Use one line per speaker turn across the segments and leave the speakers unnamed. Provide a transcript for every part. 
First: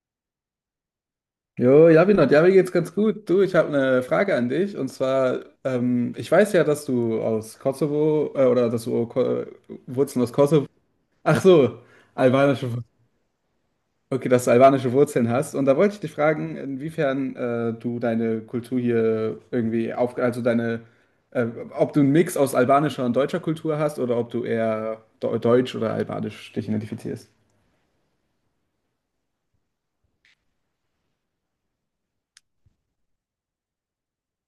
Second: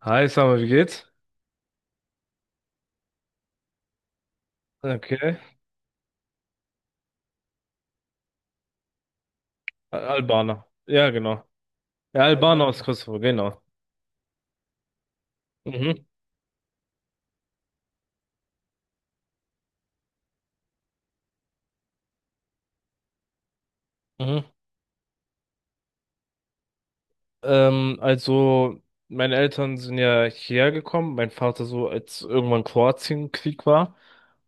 Hi, Summer, wie geht's?
Jo, Javinot, ja, mir geht's ganz gut. Du, ich habe eine Frage an dich. Und
Okay.
zwar, ich weiß ja, dass du aus Kosovo, oder dass du oh, Ko Wurzeln aus
Albaner.
Kosovo,
Ja,
ach
genau.
so,
Ja, Albaner
albanische,
aus
Wur-
Kosovo, genau.
okay, dass du albanische Wurzeln hast. Und da wollte ich
Mhm,
dich fragen, inwiefern du deine Kultur hier irgendwie auf, also äh, ob du einen Mix aus albanischer und deutscher Kultur hast oder ob
mhm.
du eher deutsch oder albanisch dich identifizierst.
Also, meine Eltern sind ja hierher gekommen. Mein Vater so, als irgendwann Kroatienkrieg war.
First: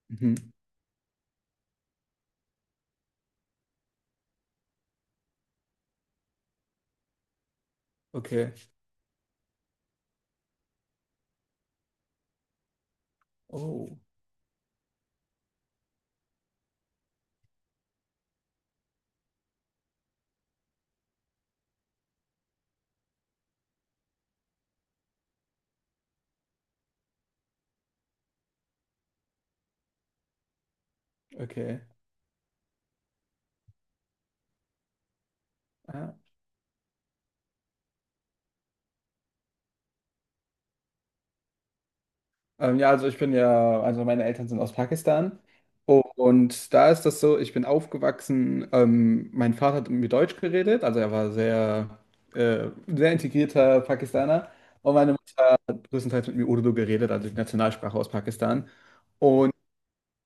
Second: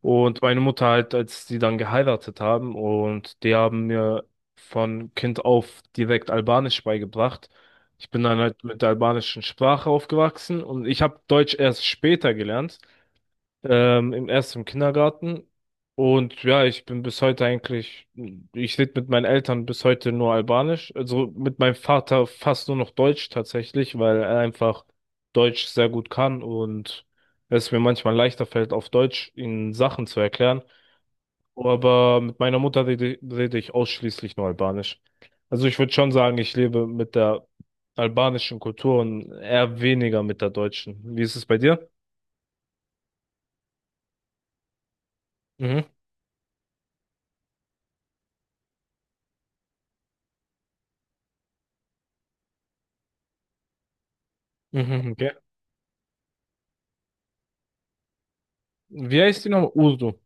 Und
Mhm.
meine Mutter halt, als die dann geheiratet haben. Und die haben mir von Kind auf direkt Albanisch beigebracht. Ich bin dann
Okay.
halt mit der albanischen Sprache aufgewachsen. Und ich habe Deutsch erst später gelernt.
Oh,
Im erst im Kindergarten. Und ja, ich bin bis heute eigentlich, ich rede mit meinen Eltern bis heute nur Albanisch. Also mit meinem Vater fast nur noch Deutsch tatsächlich, weil er einfach Deutsch sehr gut kann und es mir manchmal leichter fällt, auf Deutsch ihnen Sachen zu erklären.
okay.
Aber mit meiner Mutter rede ich ausschließlich nur Albanisch. Also ich würde schon sagen, ich lebe mit der albanischen Kultur und eher weniger mit der deutschen. Wie ist es bei dir?
Ja, also also meine Eltern sind aus Pakistan,
Mhm.
und da ist das so, ich bin aufgewachsen, mein Vater hat mit mir Deutsch geredet, also er war sehr, sehr integrierter Pakistaner, und meine
Mhm.
Mutter hat größtenteils mit mir Urdu geredet, also die Nationalsprache aus Pakistan.
Wie heißt die
Und
nochmal? Urdu.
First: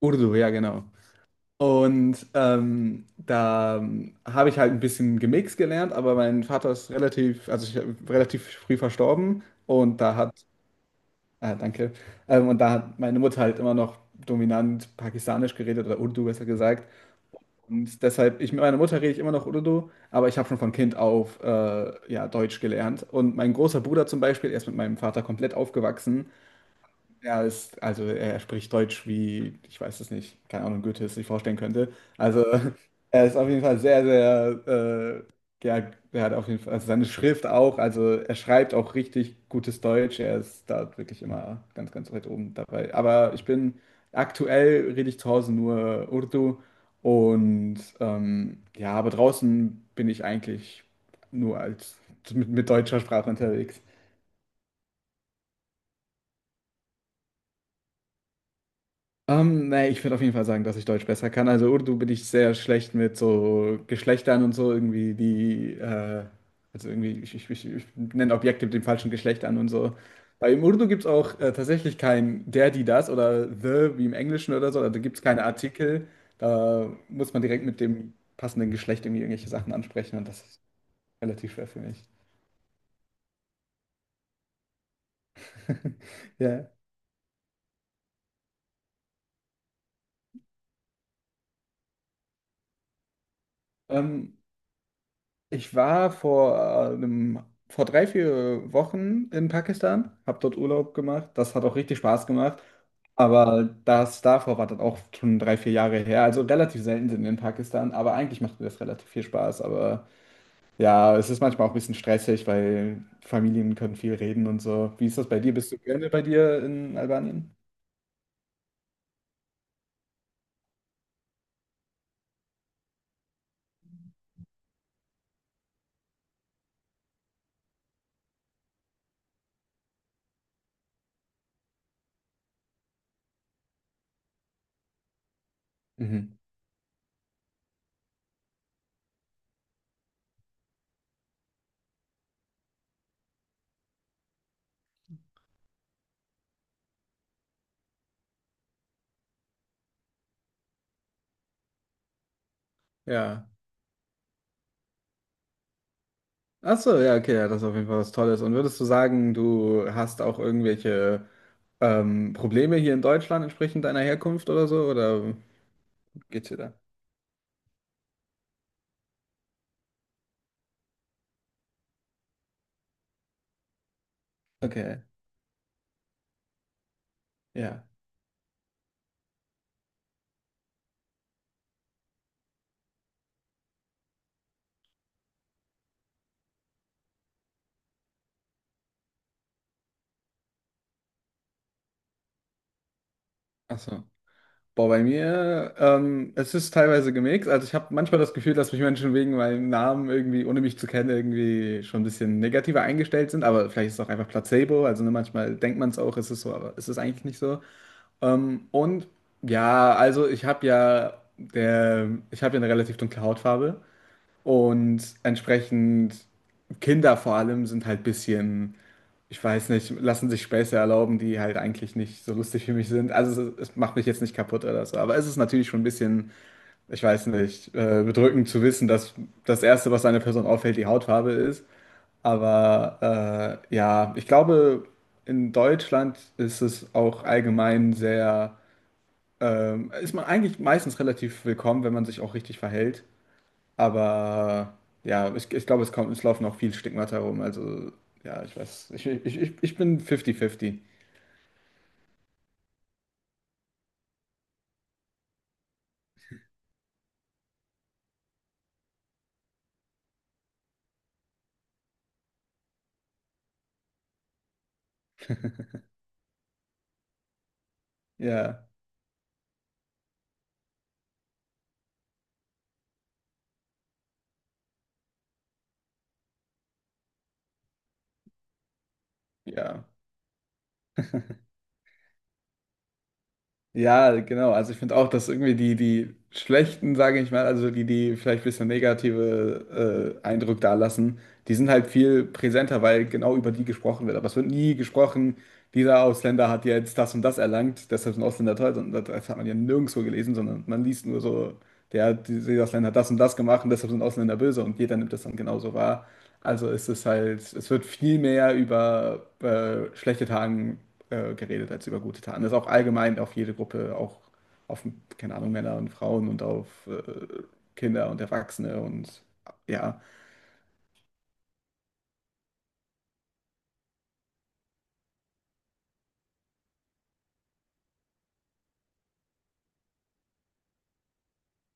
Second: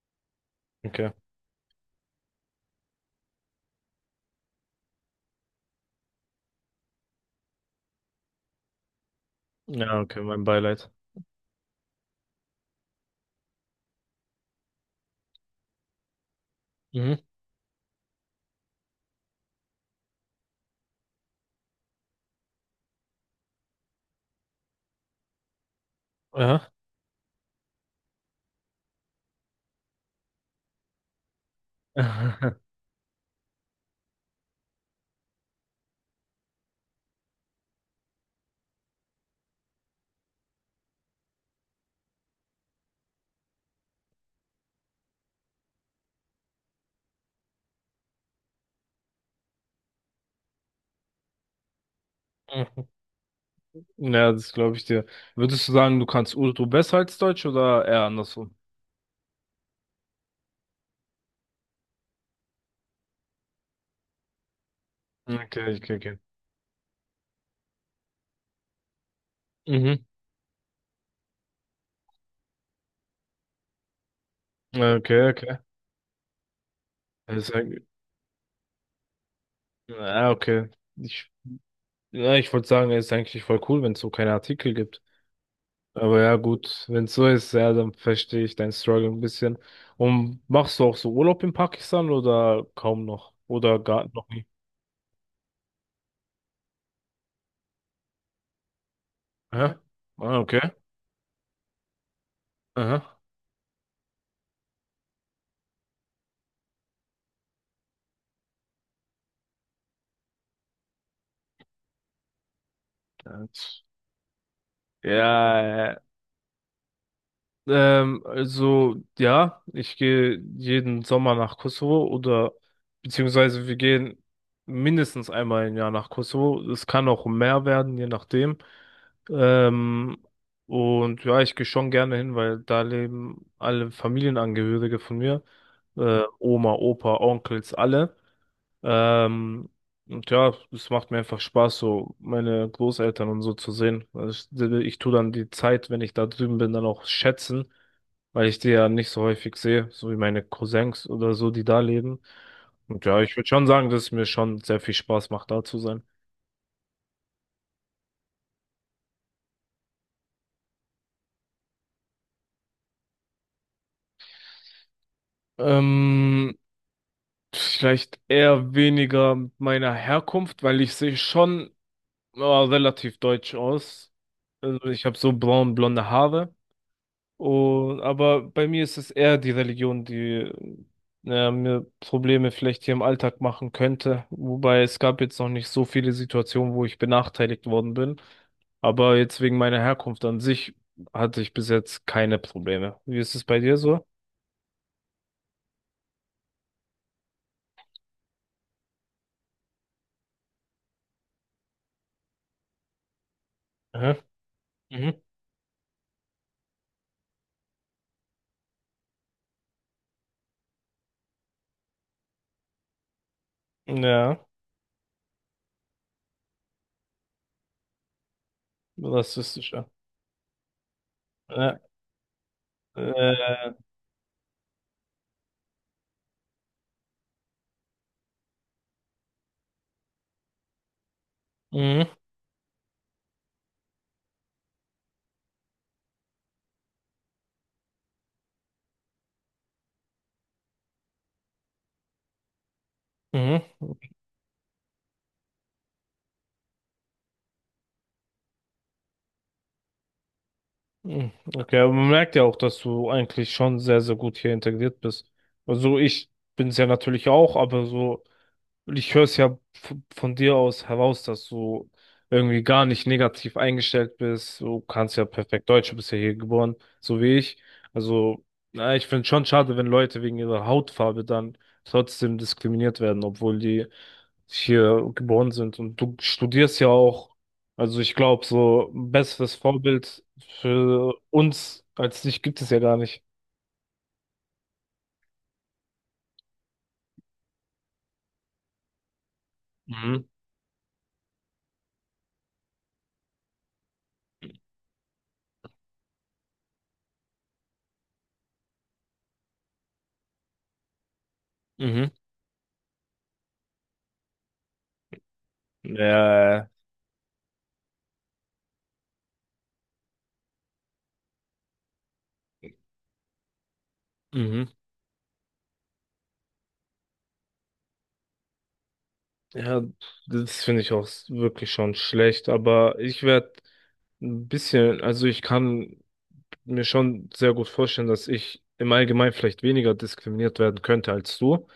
Urdu, ja genau.
Okay.
Und da habe ich halt ein bisschen gemixt gelernt, aber mein Vater ist relativ früh verstorben,
Ja,
und da
okay,
hat...
mein Beileid.
Ah, danke. Und da hat meine Mutter halt immer noch dominant pakistanisch geredet, oder Urdu besser gesagt.
Mhm.
Und deshalb, ich mit meiner Mutter rede ich immer noch Urdu, aber ich habe schon von Kind auf ja, Deutsch gelernt. Und mein großer Bruder zum Beispiel, er ist mit meinem Vater komplett aufgewachsen.
Ja.
Also er spricht Deutsch wie, ich weiß es nicht, keine Ahnung, Goethe es sich vorstellen könnte. Also er ist auf jeden Fall sehr, sehr, ja, er hat auf jeden Fall, also seine Schrift auch, also er schreibt auch richtig gutes Deutsch. Er ist da wirklich immer ganz, ganz weit oben dabei. Aktuell rede ich zu Hause nur Urdu, und ja, aber draußen bin ich eigentlich nur als mit deutscher Sprache unterwegs.
Ja, das glaube ich dir. Würdest du sagen, du kannst Urdu besser als Deutsch oder eher andersrum?
Nee, ich würde auf jeden Fall sagen, dass ich Deutsch besser kann. Also Urdu bin ich sehr schlecht mit so Geschlechtern und so irgendwie
Okay, okay, okay.
also irgendwie, ich nenne Objekte mit dem falschen Geschlecht an und so.
Mhm.
Bei Im Urdu gibt es auch tatsächlich kein der, die, das oder the wie im Englischen oder so. Also
Ja,
da gibt es
okay,
keine
okay.
Artikel. Da muss
Das
man
ist
direkt mit
eigentlich,
dem passenden Geschlecht irgendwie irgendwelche Sachen ansprechen, und
ja,
das ist
okay. Ich,
relativ schwer für mich.
ja, ich wollte sagen, es ist eigentlich voll cool, wenn es so keine Artikel gibt. Aber ja,
Ja.
gut, wenn es so ist, ja, dann verstehe ich deinen Struggle ein bisschen. Und machst du auch so Urlaub in Pakistan oder kaum noch? Oder gar noch
Ähm,
nie?
ich war vor äh, einem, vor drei, vier Wochen in
Aha.
Pakistan,
Ah,
habe dort
okay.
Urlaub gemacht. Das hat auch richtig Spaß gemacht.
Aha.
Aber das davor war dann auch schon drei, vier Jahre her. Also relativ selten sind wir in Pakistan, aber eigentlich macht mir das relativ viel Spaß. Aber ja, es ist manchmal auch ein bisschen stressig, weil
Ja,
Familien können viel reden und so. Wie ist das bei dir? Bist du
ja.
gerne bei dir in Albanien?
Also ja, ich gehe jeden Sommer nach Kosovo oder beziehungsweise wir gehen mindestens einmal im Jahr nach Kosovo. Es kann auch mehr werden, je nachdem. Ähm, und ja, ich gehe schon gerne hin, weil da leben alle Familienangehörige von mir.
Mhm.
Oma, Opa, Onkels, alle. Ähm, und ja, es macht mir einfach Spaß, so meine Großeltern und so zu sehen. Also ich tue dann die Zeit, wenn ich da drüben bin, dann auch schätzen, weil ich die ja nicht so häufig sehe, so wie meine Cousins oder so, die da leben. Und ja, ich würde
Ja.
schon sagen, dass es mir schon sehr viel Spaß macht, da zu sein.
Ach so, ja, okay, ja, das ist auf jeden Fall was Tolles. Und würdest du sagen, du hast auch irgendwelche Probleme hier in Deutschland entsprechend deiner Herkunft oder so? Oder geht's
Ähm,
dir da?
vielleicht eher weniger mit meiner Herkunft, weil ich sehe schon relativ deutsch aus. Also
Okay,
ich habe so braun-blonde Haare.
ja.
Und, aber bei mir ist es eher die Religion, die mir Probleme vielleicht hier im Alltag machen könnte. Wobei es gab jetzt noch nicht so viele Situationen, wo ich benachteiligt worden bin. Aber jetzt wegen meiner Herkunft an sich hatte ich bis jetzt keine Probleme. Wie ist es bei dir
Ach so.
so?
Boah, bei mir, es ist teilweise gemixt. Also ich habe manchmal das Gefühl, dass mich Menschen wegen meinem Namen irgendwie, ohne mich zu kennen, irgendwie schon ein bisschen negativer eingestellt sind. Aber vielleicht ist es auch
Aha.
einfach Placebo. Also ne,
Mhm.
manchmal denkt man es auch, es ist so, aber es ist eigentlich nicht so. Ähm, und ja, also ich habe ja eine relativ dunkle Hautfarbe,
Ja,
und entsprechend Kinder vor allem sind halt bisschen, ich weiß
rassistischer.
nicht, lassen sich Späße erlauben, die halt
Ja.
eigentlich nicht so lustig für mich sind. Also
Äh,
es macht mich jetzt nicht kaputt oder so, aber es ist natürlich schon ein bisschen, ich weiß nicht, bedrückend zu wissen, dass das Erste, was einer Person auffällt, die Hautfarbe ist.
mhm.
Aber ja, ich glaube, in Deutschland ist es auch allgemein sehr ist man eigentlich meistens relativ willkommen, wenn man sich auch richtig verhält.
Mhm.
Aber ja, ich glaube, es kommt, es laufen auch viel Stigmata rum. Also ja, ich weiß, ich bin 50-50.
Mhm. Okay, aber man merkt ja auch, dass du eigentlich schon sehr, sehr gut hier integriert bist. Also ich bin es ja natürlich auch, aber so. Ich höre es ja von dir aus heraus, dass du irgendwie gar nicht negativ eingestellt bist. Du kannst ja perfekt Deutsch, du bist ja hier geboren, so wie ich. Also,
Ja,
na, ich finde schon schade, wenn Leute wegen ihrer Hautfarbe dann trotzdem diskriminiert werden, obwohl die hier geboren sind. Und du studierst ja auch, also ich glaube, so ein besseres
ja.
Vorbild für uns als dich gibt es ja gar nicht.
Ja, genau. Also ich finde auch, dass irgendwie die schlechten, sage ich mal, also die vielleicht ein bisschen negative
Mhm.
Eindruck dalassen, die sind halt viel präsenter, weil genau über die gesprochen wird. Aber es wird nie gesprochen, dieser Ausländer hat jetzt das und das erlangt, deshalb sind Ausländer toll. Und das hat man ja nirgendwo gelesen, sondern man liest nur so,
Mhm.
dieser Ausländer hat das und das gemacht und deshalb sind Ausländer böse, und jeder nimmt das dann genauso wahr.
Ja.
Also es ist halt, es wird viel mehr über schlechte Tagen geredet als über gute Taten. Das ist auch allgemein auf jede Gruppe, auch
Mhm.
auf, keine Ahnung, Männer und Frauen und auf Kinder und Erwachsene und
Ja,
ja.
das finde ich auch wirklich schon schlecht, aber ich werde ein bisschen, also ich kann mir schon sehr gut vorstellen, dass ich im Allgemeinen vielleicht weniger diskriminiert werden könnte als du,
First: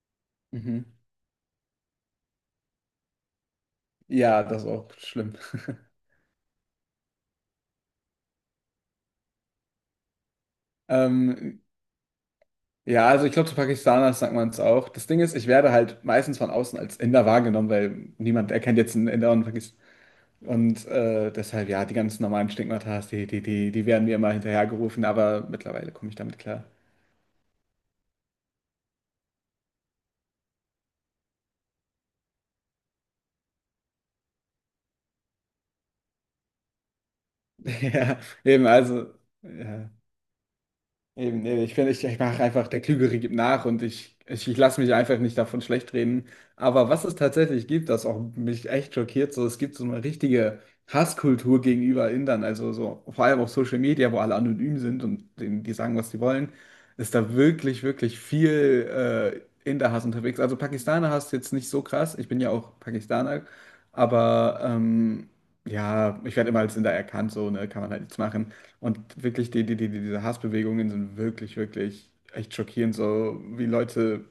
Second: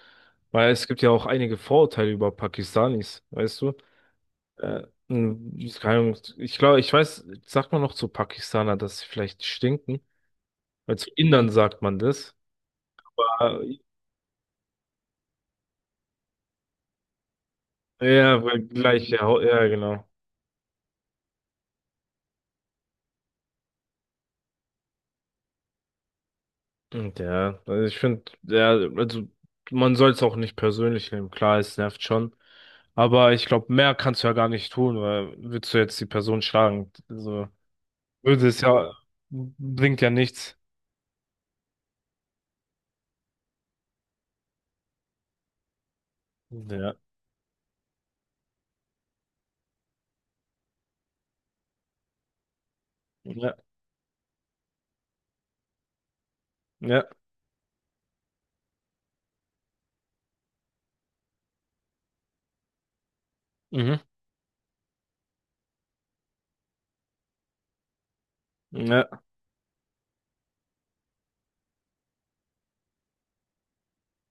weil
Mhm.
es gibt ja auch einige Vorurteile über Pakistanis, weißt du?
Ja, das ist
Äh,
auch schlimm.
ich keine Ahnung, ich glaube, ich weiß, sagt man noch zu Pakistaner, dass sie vielleicht stinken? Weil zu Indern
Ähm,
sagt man das.
ja, also ich glaube, zu
Äh,
Pakistanern sagt man es auch. Das Ding ist, ich werde halt meistens von außen als Inder wahrgenommen, weil
Ja,
niemand
weil
erkennt jetzt
gleich,
einen
ja
Inder
Haut,
und
ja,
Pakistaner.
genau.
Und deshalb, ja, die ganzen normalen Stigmata, die werden mir immer hinterhergerufen, aber mittlerweile komme ich damit klar.
Und ja, also ich finde, ja, also man soll es auch nicht persönlich nehmen. Klar, es nervt schon. Aber ich glaube, mehr kannst du ja gar nicht tun, weil willst du jetzt die Person schlagen? Also,
Ja,
würde es
eben,
ja,
also, ja.
bringt ja nichts.
Eben, nee, ich finde, ich mache einfach, der Klügere gibt nach, und ich lasse mich einfach nicht davon schlecht reden. Aber
Ja,
was es tatsächlich gibt, das auch mich echt schockiert, so es gibt so eine richtige Hasskultur gegenüber Indern, also so vor allem auf
ja,
Social Media, wo alle anonym sind und denen, die sagen, was sie wollen,
ja,
ist da wirklich, wirklich viel Inder-Hass unterwegs. Also Pakistaner-Hass jetzt nicht so krass, ich bin ja auch Pakistaner,
mhm,
aber ja, ich werde immer als Inder erkannt, so, ne, kann man halt nichts machen. Und
ja,
wirklich, diese Hassbewegungen sind wirklich, wirklich echt schockierend, so wie Leute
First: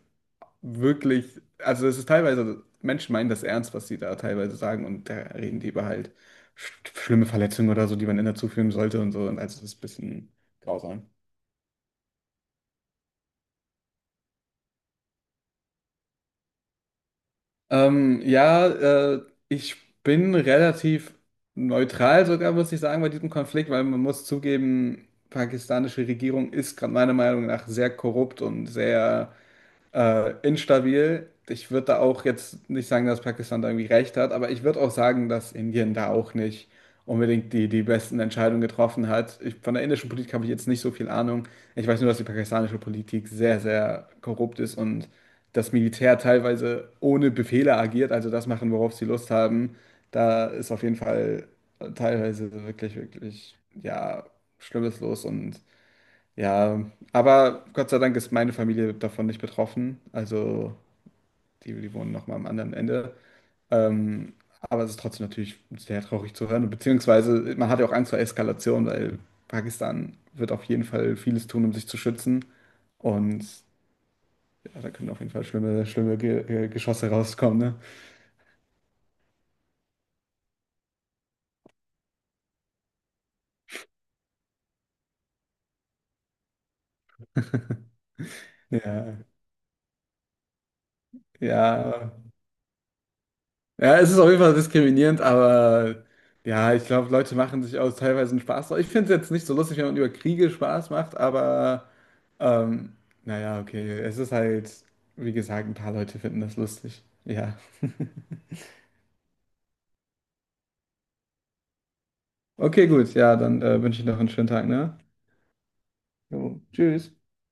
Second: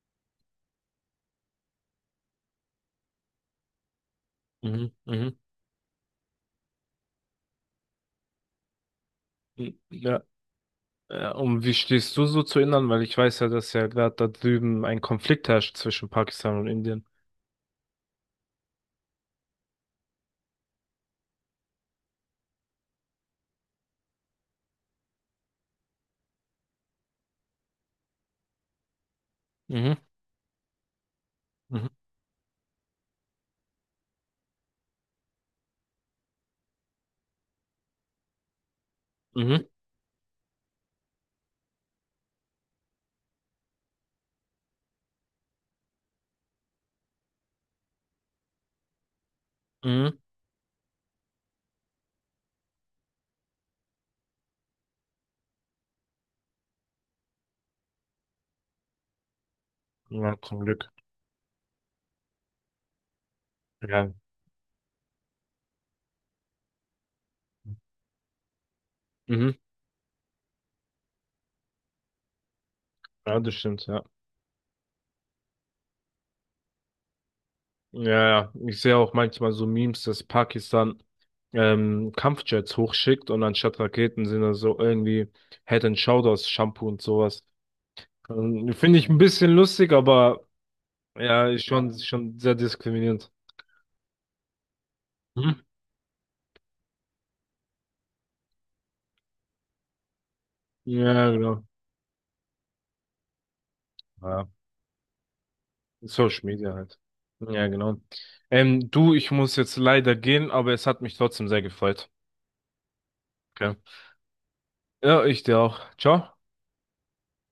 wirklich, also es ist teilweise, also Menschen meinen das ernst, was sie da teilweise sagen,
mhm,
und da
mhm,
reden die über halt schlimme Verletzungen oder so, die man in der zuführen sollte und so. Und also das ist ein
ja.
bisschen grausam.
Ja. Und wie stehst du so zu Indern? Weil ich weiß ja, dass ja gerade da drüben ein Konflikt herrscht zwischen Pakistan und Indien.
Ähm, ja, äh, ich bin relativ neutral sogar, muss ich sagen, bei diesem Konflikt, weil man muss zugeben, pakistanische Regierung ist gerade meiner Meinung nach sehr korrupt und sehr
Mhm,
instabil. Ich würde
mhm,
da auch jetzt nicht sagen, dass Pakistan da irgendwie recht hat, aber ich würde auch sagen, dass Indien da auch nicht unbedingt die besten Entscheidungen getroffen hat. Ich,
mhm,
von der indischen Politik habe ich jetzt nicht so viel Ahnung. Ich weiß nur, dass die pakistanische Politik sehr, sehr korrupt ist und das Militär teilweise ohne Befehle agiert, also das machen, worauf sie Lust haben.
mhm.
Da ist auf jeden Fall teilweise wirklich, wirklich, ja, Schlimmes los, und ja, aber Gott sei Dank ist meine Familie davon nicht betroffen.
Ja, zum
Also
Glück.
die wohnen noch mal am anderen Ende.
Ja,
Ähm, aber es ist trotzdem natürlich sehr traurig zu hören. Beziehungsweise man hat ja auch Angst vor Eskalation, weil
mhm.
Pakistan wird auf jeden Fall vieles tun, um sich zu schützen.
Ja,
Und
das stimmt, ja.
ja, da können auf jeden Fall schlimme, schlimme Ge Geschosse rauskommen, ne?
Ja, ja, ich sehe auch manchmal so Memes, dass Pakistan Kampfjets hochschickt und anstatt Raketen sind da so irgendwie Head and Shoulders Shampoo und sowas. Finde ich
Ja,
ein bisschen lustig, aber ja, ist
ja.
schon sehr diskriminierend.
Ja, es ist auf jeden Fall diskriminierend,
Hm?
aber ja, ich glaube, Leute machen sich aus teilweise einen Spaß draus. Ich finde es jetzt nicht so lustig, wenn man über Kriege Spaß macht,
Ja, genau.
aber ähm, naja, okay. Es ist
Ja.
halt, wie gesagt, ein paar Leute finden
Social
das
Media halt.
lustig. Ja.
Ja, genau. Du, ich muss jetzt leider gehen, aber es hat mich trotzdem sehr gefreut.
Okay, gut. Ja, dann
Okay.
wünsche ich noch einen schönen Tag, ne?
Ja, ich dir auch. Ciao.
Jo, tschüss.